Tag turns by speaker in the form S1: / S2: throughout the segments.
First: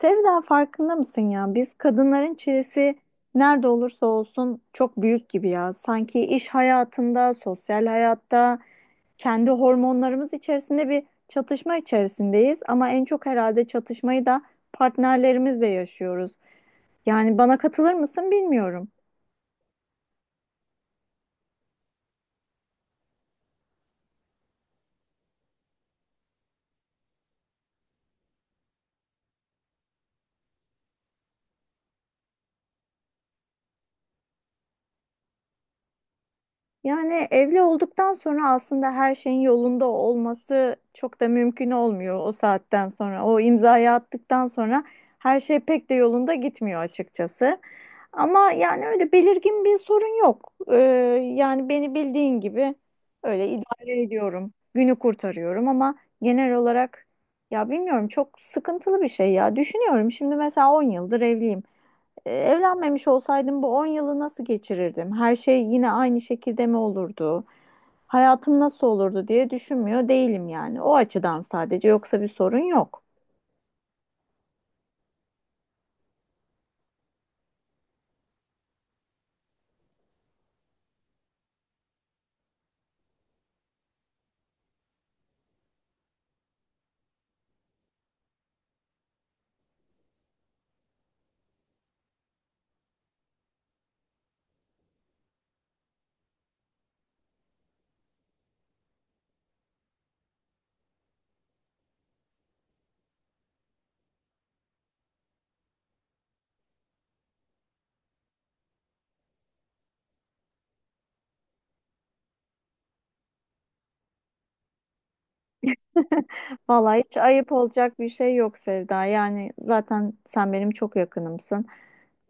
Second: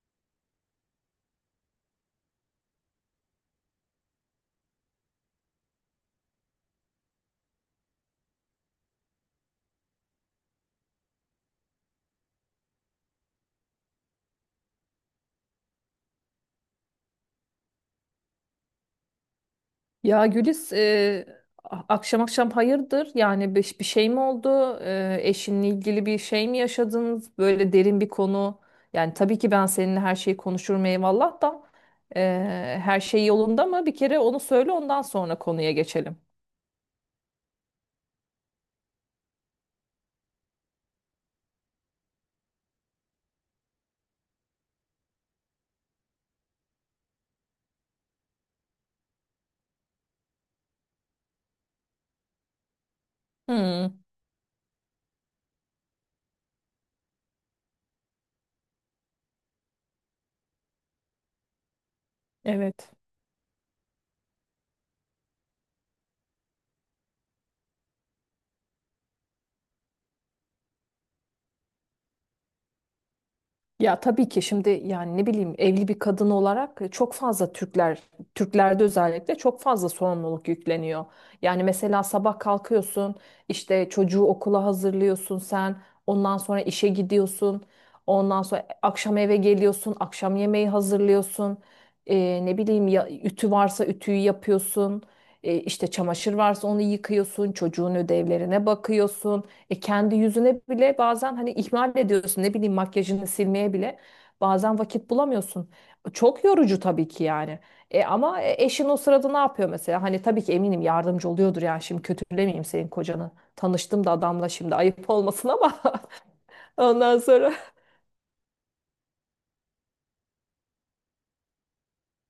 S1: Sevda, farkında mısın ya? Biz kadınların çilesi nerede olursa olsun çok büyük gibi ya. Sanki iş hayatında, sosyal hayatta, kendi hormonlarımız içerisinde bir çatışma içerisindeyiz. Ama en çok herhalde çatışmayı da partnerlerimizle yaşıyoruz. Yani bana katılır mısın bilmiyorum.
S2: Ya Güliz, akşam akşam hayırdır? Yani bir şey mi oldu? Eşinle ilgili bir şey mi yaşadınız? Böyle derin bir konu. Yani tabii ki ben seninle her şeyi konuşurum eyvallah da e, her şey yolunda mı? Bir kere onu söyle ondan sonra konuya geçelim.
S1: Yani evli olduktan sonra aslında her şeyin yolunda olması çok da mümkün olmuyor o saatten sonra. O imzayı attıktan sonra her şey pek de yolunda gitmiyor açıkçası. Ama yani öyle belirgin bir sorun yok. Yani beni bildiğin gibi öyle
S2: Hmm,
S1: idare ediyorum. Günü kurtarıyorum ama genel olarak ya bilmiyorum, çok sıkıntılı bir şey ya. Düşünüyorum şimdi mesela 10 yıldır evliyim.
S2: evet.
S1: Evlenmemiş olsaydım bu 10 yılı nasıl geçirirdim? Her şey yine aynı şekilde mi olurdu? Hayatım nasıl olurdu diye düşünmüyor değilim yani. O açıdan sadece, yoksa bir sorun yok.
S2: Ya tabii ki şimdi yani ne bileyim evli bir kadın olarak çok fazla Türklerde özellikle çok fazla sorumluluk yükleniyor. Yani mesela sabah kalkıyorsun, işte çocuğu okula hazırlıyorsun sen, ondan sonra işe gidiyorsun, ondan sonra akşam eve geliyorsun, akşam yemeği hazırlıyorsun. Ne bileyim ya ütü varsa ütüyü yapıyorsun. İşte çamaşır varsa onu yıkıyorsun, çocuğun ödevlerine bakıyorsun. Kendi yüzüne bile bazen hani ihmal ediyorsun, ne bileyim, makyajını silmeye bile bazen vakit bulamıyorsun. Çok yorucu tabii ki yani. Ama eşin o sırada ne yapıyor mesela? Hani tabii ki eminim yardımcı oluyordur, yani şimdi kötülemeyeyim senin kocanı. Tanıştım da adamla, şimdi ayıp olmasın ama
S1: Vallahi hiç
S2: ondan
S1: ayıp
S2: sonra.
S1: olacak bir şey yok Sevda. Yani zaten sen benim çok yakınımsın.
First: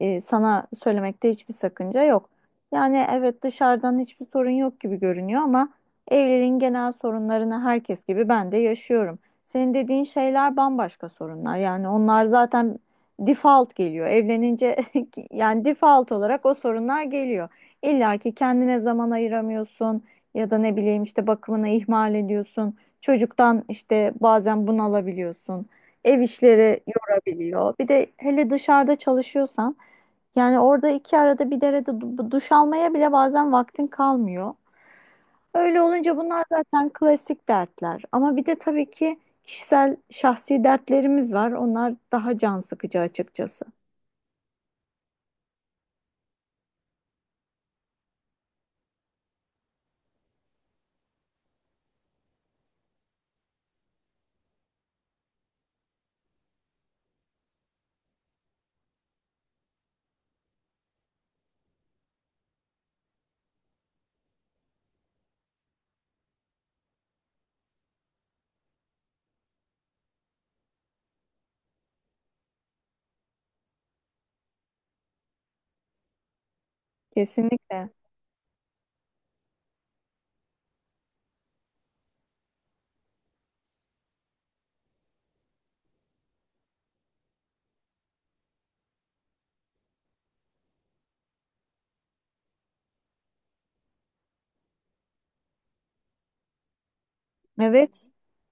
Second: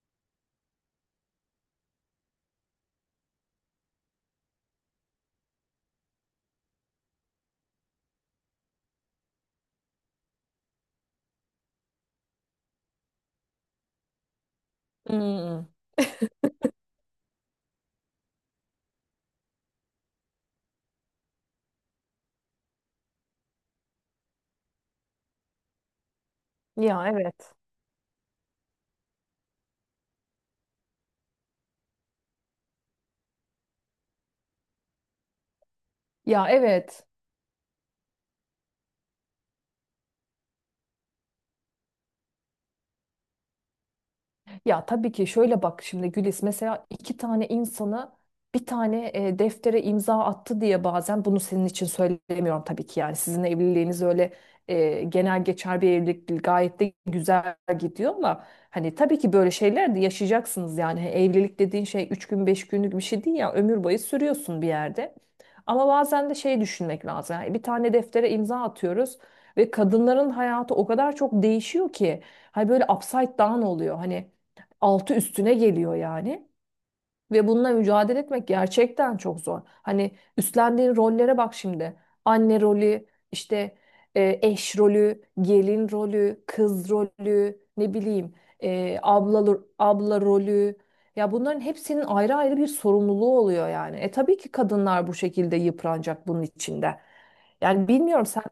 S1: Sana söylemekte hiçbir sakınca yok. Yani evet, dışarıdan hiçbir sorun yok gibi görünüyor ama evliliğin genel sorunlarını herkes gibi ben de yaşıyorum. Senin dediğin şeyler bambaşka sorunlar. Yani onlar zaten default geliyor. Evlenince yani
S2: Hmm.
S1: default olarak o sorunlar geliyor. İlla ki kendine zaman ayıramıyorsun ya da ne bileyim işte bakımını ihmal ediyorsun. Çocuktan işte bazen bunu alabiliyorsun. Ev işleri
S2: Ya evet.
S1: yorabiliyor. Bir de hele dışarıda çalışıyorsan yani orada iki arada bir derede duş almaya bile bazen vaktin kalmıyor. Öyle olunca bunlar
S2: Ya
S1: zaten
S2: evet.
S1: klasik dertler. Ama bir de tabii ki kişisel, şahsi dertlerimiz var. Onlar daha can sıkıcı açıkçası.
S2: Ya tabii ki şöyle bak, şimdi Gülis mesela iki tane insanı bir tane deftere imza attı diye, bazen bunu senin için söylemiyorum tabii ki, yani sizin evliliğiniz öyle genel geçer bir evlilik değil, gayet de güzel gidiyor ama hani tabii ki böyle şeyler de yaşayacaksınız yani. Hani evlilik dediğin şey üç gün beş günlük bir şey değil ya, ömür boyu sürüyorsun bir yerde, ama bazen de şey düşünmek lazım yani, bir tane deftere imza atıyoruz ve kadınların hayatı o kadar çok değişiyor ki hani böyle upside down oluyor, hani altı üstüne geliyor yani. Ve bununla
S1: Kesinlikle.
S2: mücadele etmek gerçekten çok zor. Hani üstlendiğin rollere bak şimdi. Anne rolü, işte eş rolü, gelin rolü, kız rolü, ne bileyim abla rolü. Ya bunların hepsinin ayrı ayrı bir sorumluluğu oluyor yani. Tabii ki kadınlar bu şekilde yıpranacak bunun içinde. Yani
S1: Evet.
S2: bilmiyorum, sen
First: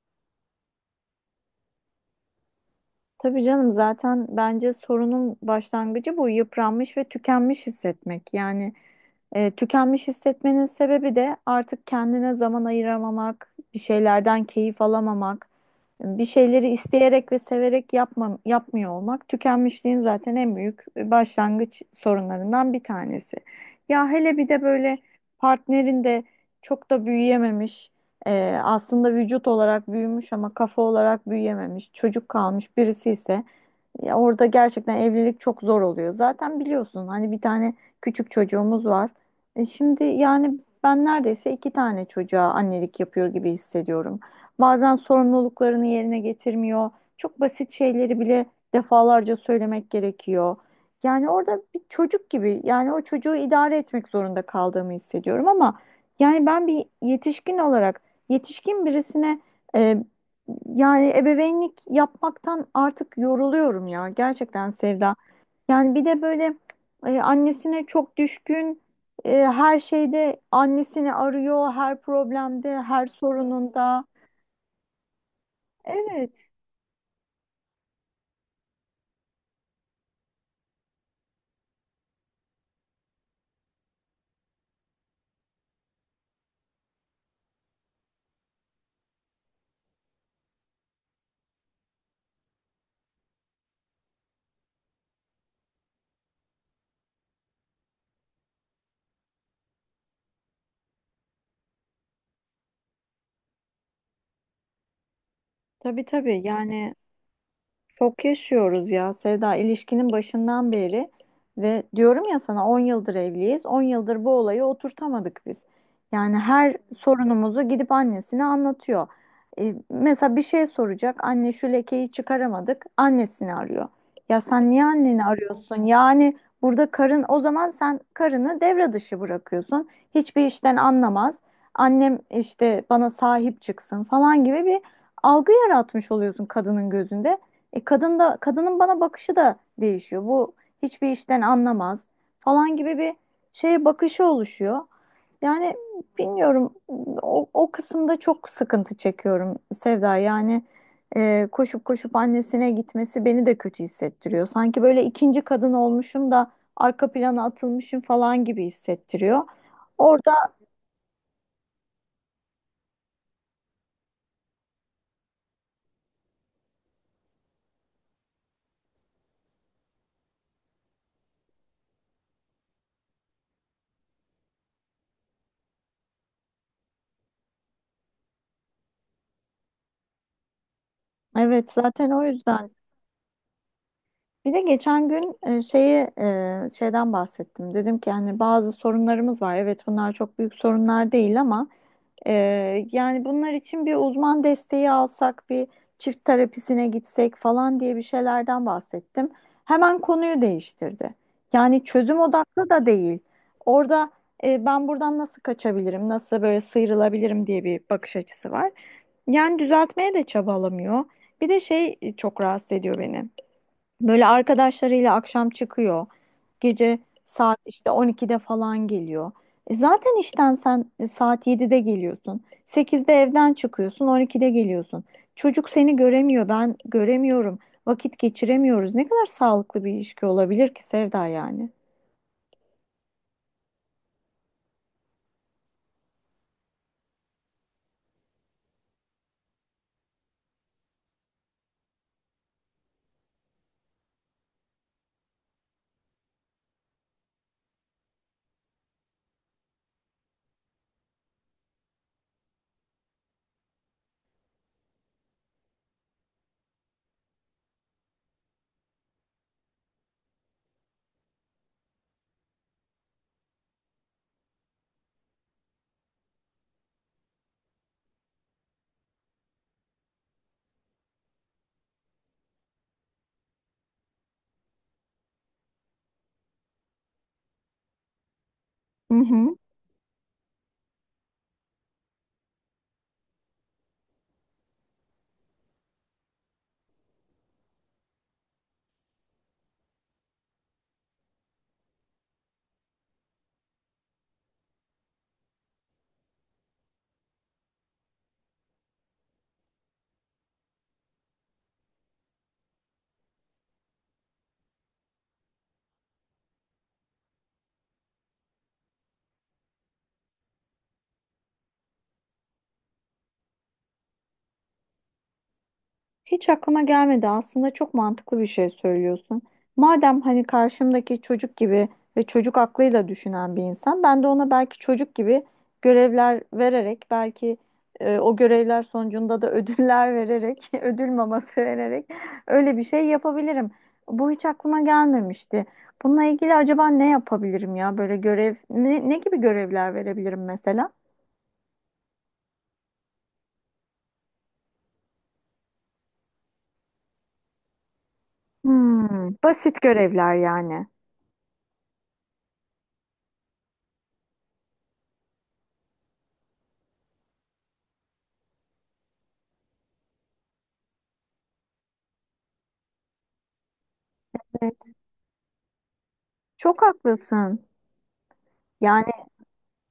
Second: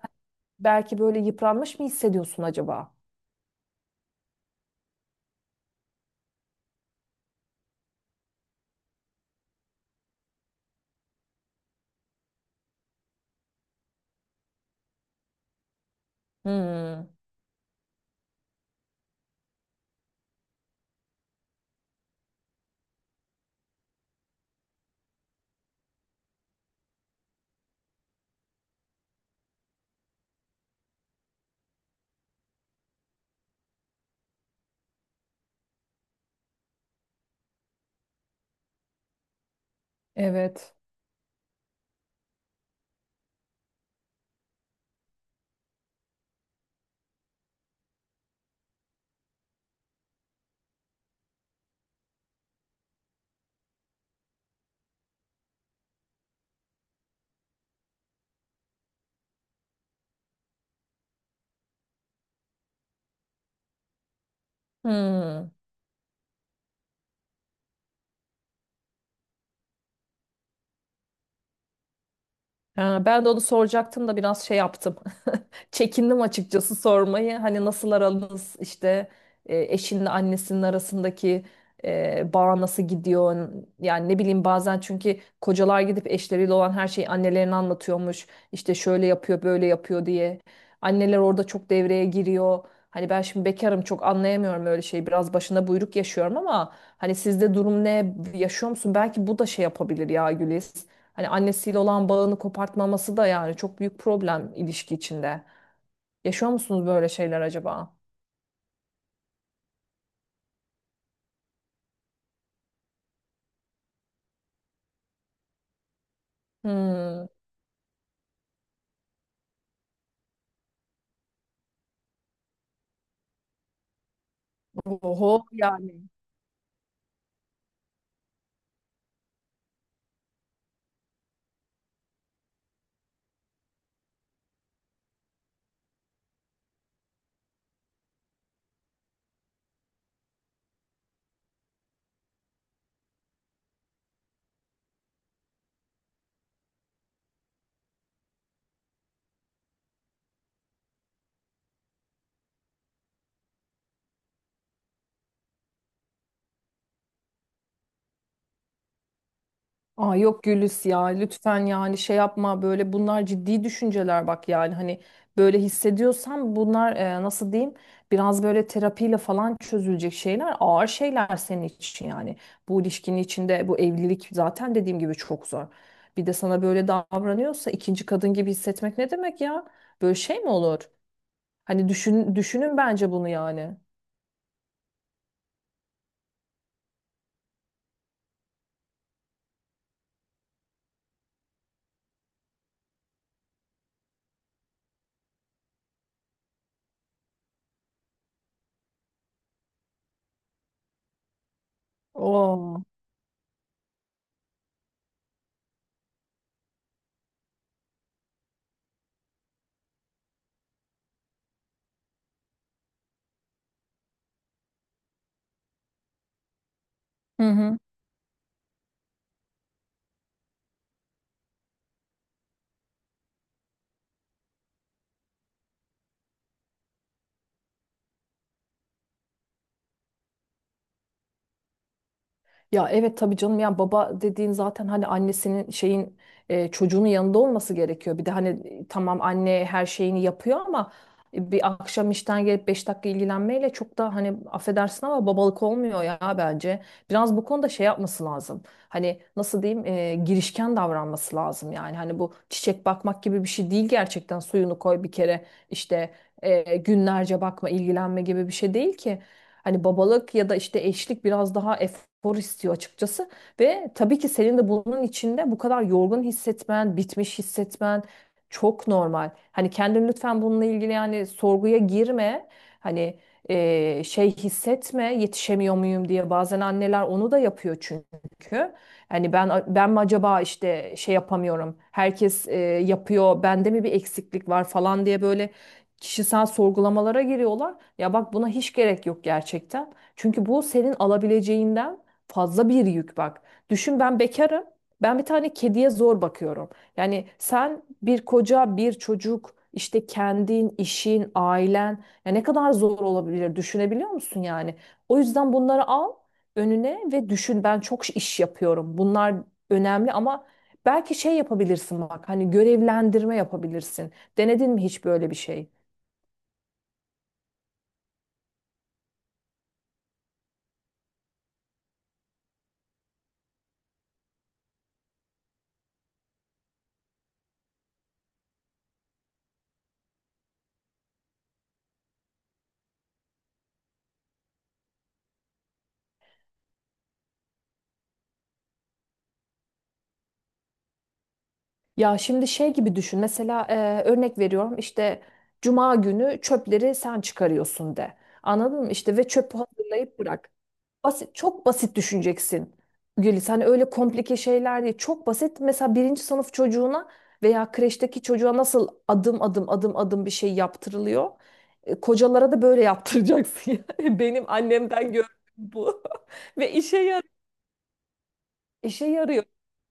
S2: belki böyle yıpranmış mı hissediyorsun acaba?
S1: Tabii canım, zaten bence sorunun başlangıcı bu: yıpranmış ve tükenmiş hissetmek. Yani tükenmiş hissetmenin sebebi de artık kendine zaman ayıramamak, bir şeylerden keyif alamamak, bir şeyleri
S2: Hmm,
S1: isteyerek ve severek yapma, yapmıyor olmak. Tükenmişliğin zaten en büyük başlangıç sorunlarından bir tanesi. Ya hele bir de böyle partnerin de çok da büyüyememiş. Aslında vücut olarak büyümüş ama kafa olarak büyüyememiş, çocuk kalmış birisi ise ya orada gerçekten evlilik çok zor oluyor. Zaten biliyorsun hani bir tane küçük çocuğumuz var. Şimdi yani
S2: evet.
S1: ben neredeyse iki tane çocuğa annelik yapıyor gibi hissediyorum. Bazen sorumluluklarını yerine getirmiyor. Çok basit şeyleri bile defalarca söylemek gerekiyor. Yani orada bir çocuk gibi, yani o çocuğu idare etmek zorunda kaldığımı hissediyorum ama yani ben bir yetişkin olarak yetişkin birisine e, yani ebeveynlik yapmaktan artık yoruluyorum ya, gerçekten Sevda.
S2: Hmm.
S1: Yani bir de böyle annesine çok düşkün, her şeyde annesini arıyor, her problemde,
S2: Ha,
S1: her
S2: ben de onu
S1: sorununda.
S2: soracaktım da biraz şey yaptım. Çekindim
S1: Evet,
S2: açıkçası sormayı. Hani nasıl aranız, işte eşinle annesinin arasındaki bağ nasıl gidiyor? Yani ne bileyim, bazen çünkü kocalar gidip eşleriyle olan her şeyi annelerine anlatıyormuş. İşte şöyle yapıyor, böyle yapıyor diye. Anneler orada çok devreye giriyor. Hani ben şimdi bekarım, çok anlayamıyorum öyle şeyi. Biraz başına buyruk yaşıyorum ama hani sizde durum ne, yaşıyor musun? Belki bu da şey yapabilir ya Güliz. Hani annesiyle olan bağını kopartmaması da yani çok büyük problem ilişki içinde.
S1: tabii tabii
S2: Yaşıyor musunuz
S1: yani.
S2: böyle şeyler acaba?
S1: Çok yaşıyoruz ya Sevda, ilişkinin başından beri, ve diyorum ya sana, 10 yıldır evliyiz. 10 yıldır bu olayı oturtamadık biz. Yani her
S2: Hmm.
S1: sorunumuzu gidip annesine anlatıyor. Mesela bir şey soracak. Anne, şu lekeyi çıkaramadık. Annesini arıyor. Ya sen niye anneni
S2: Oho
S1: arıyorsun?
S2: yani.
S1: Yani burada karın, o zaman sen karını devre dışı bırakıyorsun. Hiçbir işten anlamaz, annem işte bana sahip çıksın falan gibi bir algı yaratmış oluyorsun kadının gözünde. Kadın da, kadının bana bakışı da değişiyor. Bu hiçbir işten anlamaz falan gibi bir şeye bakışı oluşuyor. Yani bilmiyorum, o kısımda çok sıkıntı çekiyorum Sevda. Yani koşup koşup annesine gitmesi beni de kötü hissettiriyor. Sanki böyle ikinci kadın olmuşum da arka plana atılmışım falan gibi hissettiriyor.
S2: Aa
S1: Orada
S2: yok Gülis, ya lütfen yani şey yapma böyle, bunlar ciddi düşünceler bak, yani hani böyle hissediyorsan bunlar, nasıl diyeyim, biraz böyle terapiyle falan çözülecek şeyler, ağır şeyler senin için yani. Bu ilişkinin içinde bu evlilik zaten dediğim gibi çok zor. Bir de sana böyle davranıyorsa ikinci kadın gibi hissetmek ne demek ya? Böyle şey mi olur?
S1: evet,
S2: Hani
S1: zaten o yüzden.
S2: düşünün bence bunu yani.
S1: Bir de geçen gün şeyden bahsettim. Dedim ki hani bazı sorunlarımız var. Evet, bunlar çok büyük sorunlar değil ama e, yani bunlar için bir uzman desteği alsak, bir çift terapisine gitsek falan diye bir şeylerden bahsettim. Hemen konuyu değiştirdi. Yani çözüm odaklı
S2: Oo.
S1: da değil. Orada, ben buradan nasıl kaçabilirim, nasıl böyle sıyrılabilirim diye bir bakış açısı var. Yani düzeltmeye de çabalamıyor. Bir de çok rahatsız ediyor beni. Böyle arkadaşlarıyla akşam çıkıyor. Gece
S2: Hı
S1: saat
S2: hı.
S1: işte 12'de falan geliyor. Zaten işten sen saat 7'de geliyorsun. 8'de evden çıkıyorsun, 12'de geliyorsun. Çocuk seni göremiyor, ben göremiyorum. Vakit geçiremiyoruz. Ne kadar sağlıklı bir ilişki olabilir ki Sevda yani?
S2: Ya evet tabii canım ya, baba dediğin zaten hani annesinin şeyin, çocuğunun yanında olması gerekiyor. Bir de hani tamam, anne her şeyini yapıyor ama bir akşam işten gelip 5 dakika ilgilenmeyle çok da, hani affedersin ama, babalık olmuyor ya bence. Biraz bu konuda şey yapması lazım. Hani nasıl diyeyim, girişken davranması lazım yani. Hani bu çiçek bakmak gibi bir şey değil gerçekten, suyunu koy bir kere işte, günlerce bakma, ilgilenme gibi bir şey değil ki. Hani babalık ya da işte eşlik biraz daha efor istiyor açıkçası. Ve tabii ki senin de bunun içinde bu kadar yorgun hissetmen, bitmiş hissetmen çok normal. Hani kendin lütfen bununla ilgili yani sorguya girme. Hani şey hissetme, yetişemiyor muyum diye, bazen anneler onu da yapıyor çünkü.
S1: Hı
S2: Hani
S1: hı.
S2: ben mi acaba, işte şey yapamıyorum, herkes yapıyor, bende mi bir eksiklik var falan diye böyle kişisel sorgulamalara giriyorlar. Ya bak buna hiç gerek yok gerçekten. Çünkü bu senin alabileceğinden fazla bir yük bak. Düşün, ben bekarım. Ben bir tane kediye zor bakıyorum. Yani sen bir koca, bir çocuk, işte kendin, işin, ailen, ya ne kadar zor olabilir düşünebiliyor musun yani? O yüzden bunları al önüne ve düşün, ben çok iş yapıyorum. Bunlar önemli ama belki şey yapabilirsin bak, hani görevlendirme yapabilirsin. Denedin mi hiç böyle bir şey?
S1: Hiç aklıma gelmedi. Aslında çok mantıklı bir şey söylüyorsun. Madem hani karşımdaki çocuk gibi ve çocuk aklıyla düşünen bir insan, ben de ona belki çocuk gibi görevler vererek, belki o görevler sonucunda da ödüller vererek, ödül maması vererek öyle bir şey yapabilirim. Bu hiç aklıma gelmemişti. Bununla ilgili acaba ne yapabilirim ya? Böyle görev, ne gibi görevler verebilirim mesela?
S2: Ya şimdi şey gibi düşün. Mesela, örnek veriyorum, işte cuma günü çöpleri sen çıkarıyorsun de. Anladın mı? İşte ve
S1: Hmm,
S2: çöpü
S1: basit
S2: hazırlayıp
S1: görevler
S2: bırak.
S1: yani.
S2: Basit, çok basit düşüneceksin. Gülis hani öyle komplike şeyler değil. Çok basit. Mesela birinci sınıf çocuğuna veya kreşteki çocuğa nasıl adım adım adım adım bir şey yaptırılıyor. Kocalara da böyle yaptıracaksın. yani. Benim
S1: Evet.
S2: annemden gördüğüm bu. Ve
S1: Çok haklısın. Yani.
S2: işe yarıyor.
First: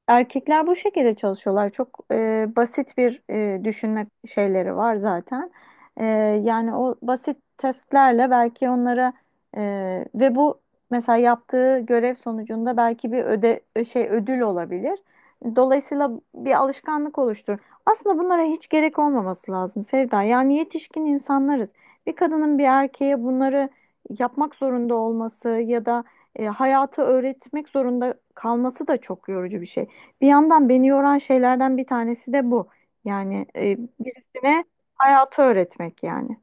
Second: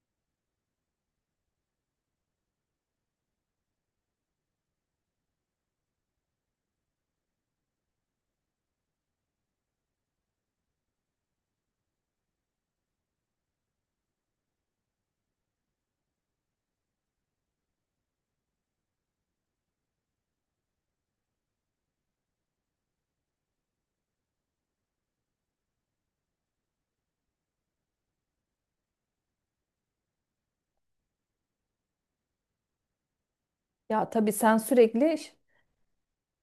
S1: Erkekler bu şekilde çalışıyorlar. Çok basit bir düşünme şeyleri var zaten. E, Yani o basit testlerle belki e, ve bu, mesela yaptığı görev sonucunda belki bir öde e, şey ödül olabilir. Dolayısıyla bir alışkanlık oluşturur. Aslında bunlara hiç gerek olmaması lazım Sevda. Yani yetişkin insanlarız. Bir kadının bir erkeğe bunları yapmak zorunda olması ya da hayatı öğretmek zorunda kalması da çok yorucu bir şey. Bir yandan beni yoran şeylerden bir tanesi de bu. Yani
S2: Ya tabii sen
S1: birisine
S2: sürekli
S1: hayatı öğretmek yani.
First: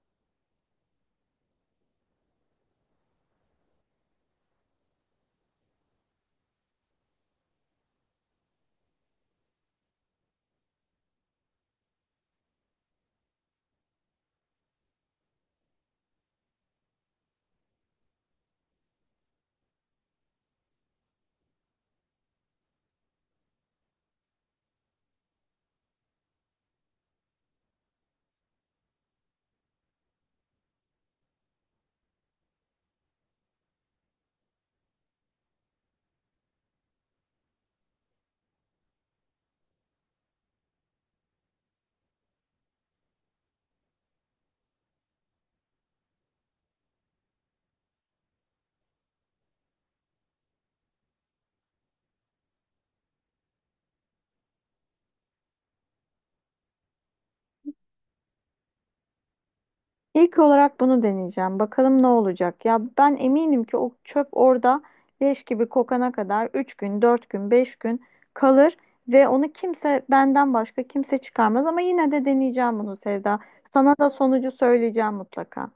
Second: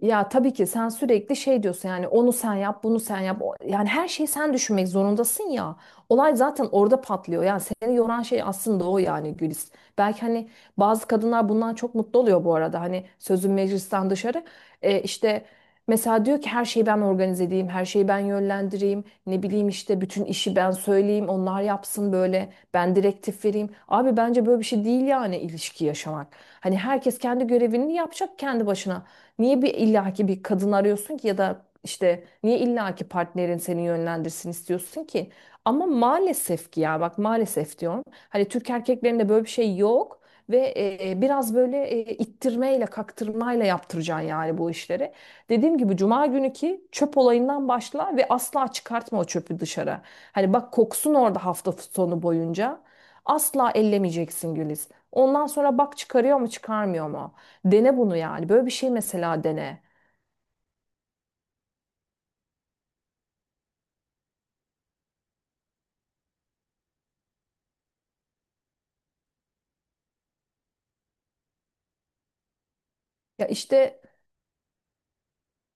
S2: Ya tabii ki sen sürekli şey diyorsun, yani onu sen yap, bunu sen yap. Yani her şeyi sen düşünmek zorundasın ya. Olay zaten orada patlıyor. Yani seni yoran şey aslında o yani Gülis. Belki hani bazı kadınlar bundan çok mutlu oluyor bu arada. Hani sözün meclisten dışarı. İşte mesela diyor ki, her şeyi ben organize edeyim, her şeyi ben yönlendireyim, ne bileyim işte bütün işi ben söyleyeyim, onlar yapsın böyle, ben direktif vereyim. Abi bence böyle bir şey değil yani ilişki yaşamak. Hani herkes kendi görevini yapacak kendi başına. Niye bir illaki bir kadın arıyorsun ki, ya da işte niye illaki partnerin seni yönlendirsin istiyorsun ki? Ama maalesef ki, ya bak maalesef diyorum. Hani Türk erkeklerinde böyle bir şey yok ve biraz böyle ittirmeyle, kaktırmayla yaptıracaksın yani bu işleri. Dediğim gibi cuma günü ki çöp olayından başla ve asla çıkartma o çöpü dışarı. Hani bak, koksun orada hafta sonu boyunca. Asla ellemeyeceksin Güliz. Ondan sonra bak çıkarıyor mu, çıkarmıyor mu? Dene bunu yani. Böyle bir şey mesela, dene.
S1: İlk olarak bunu deneyeceğim. Bakalım ne olacak? Ya ben eminim ki o çöp orada leş gibi kokana kadar 3 gün, 4 gün, 5 gün kalır ve onu kimse, benden başka kimse çıkarmaz, ama yine de deneyeceğim bunu Sevda.
S2: Ya
S1: Sana
S2: işte
S1: da sonucu söyleyeceğim mutlaka.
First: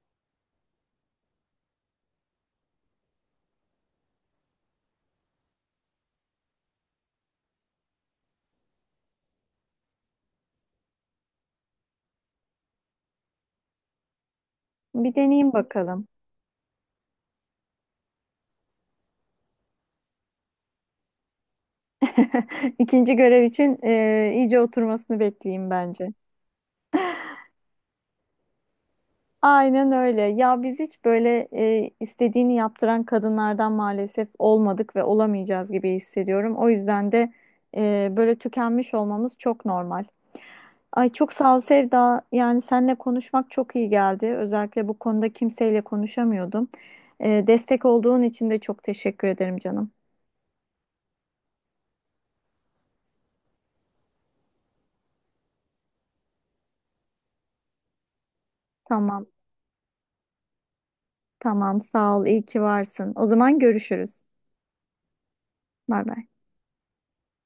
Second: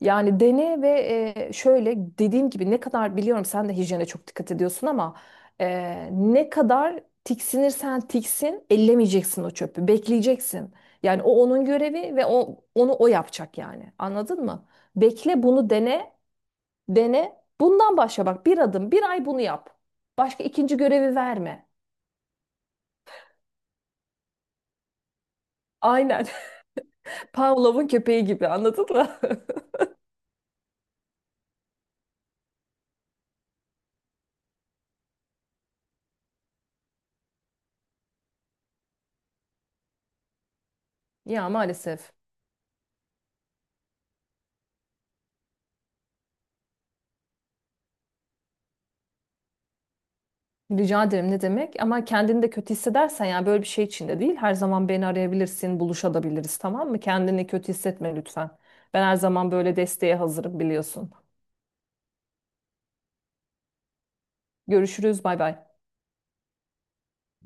S2: yani dene ve şöyle dediğim gibi, ne kadar biliyorum sen de hijyene çok dikkat ediyorsun ama ne kadar tiksinirsen tiksin, ellemeyeceksin o çöpü. Bekleyeceksin. Yani o onun görevi ve o onu o yapacak yani. Anladın mı?
S1: Bir
S2: Bekle,
S1: deneyeyim
S2: bunu
S1: bakalım.
S2: dene, dene. Bundan başla bak, bir adım, bir ay bunu yap. Başka ikinci görevi verme.
S1: İkinci görev için iyice oturmasını bekleyeyim bence.
S2: Aynen. Pavlov'un köpeği gibi, anladın mı?
S1: Aynen öyle. Ya biz hiç böyle istediğini yaptıran kadınlardan maalesef olmadık ve olamayacağız gibi hissediyorum. O yüzden de böyle tükenmiş olmamız çok normal. Ay, çok
S2: Ya
S1: sağ ol
S2: maalesef.
S1: Sevda. Yani seninle konuşmak çok iyi geldi. Özellikle bu konuda kimseyle konuşamıyordum. Destek olduğun için de çok teşekkür ederim canım.
S2: Rica ederim ne demek, ama kendini de kötü hissedersen, yani böyle bir şey içinde değil, her zaman beni arayabilirsin, buluşabiliriz, tamam mı? Kendini kötü hissetme lütfen. Ben her
S1: Tamam,
S2: zaman böyle desteğe hazırım, biliyorsun.
S1: tamam sağ ol. İyi ki varsın. O zaman görüşürüz.
S2: Görüşürüz, bay bay.
S1: Bay bay.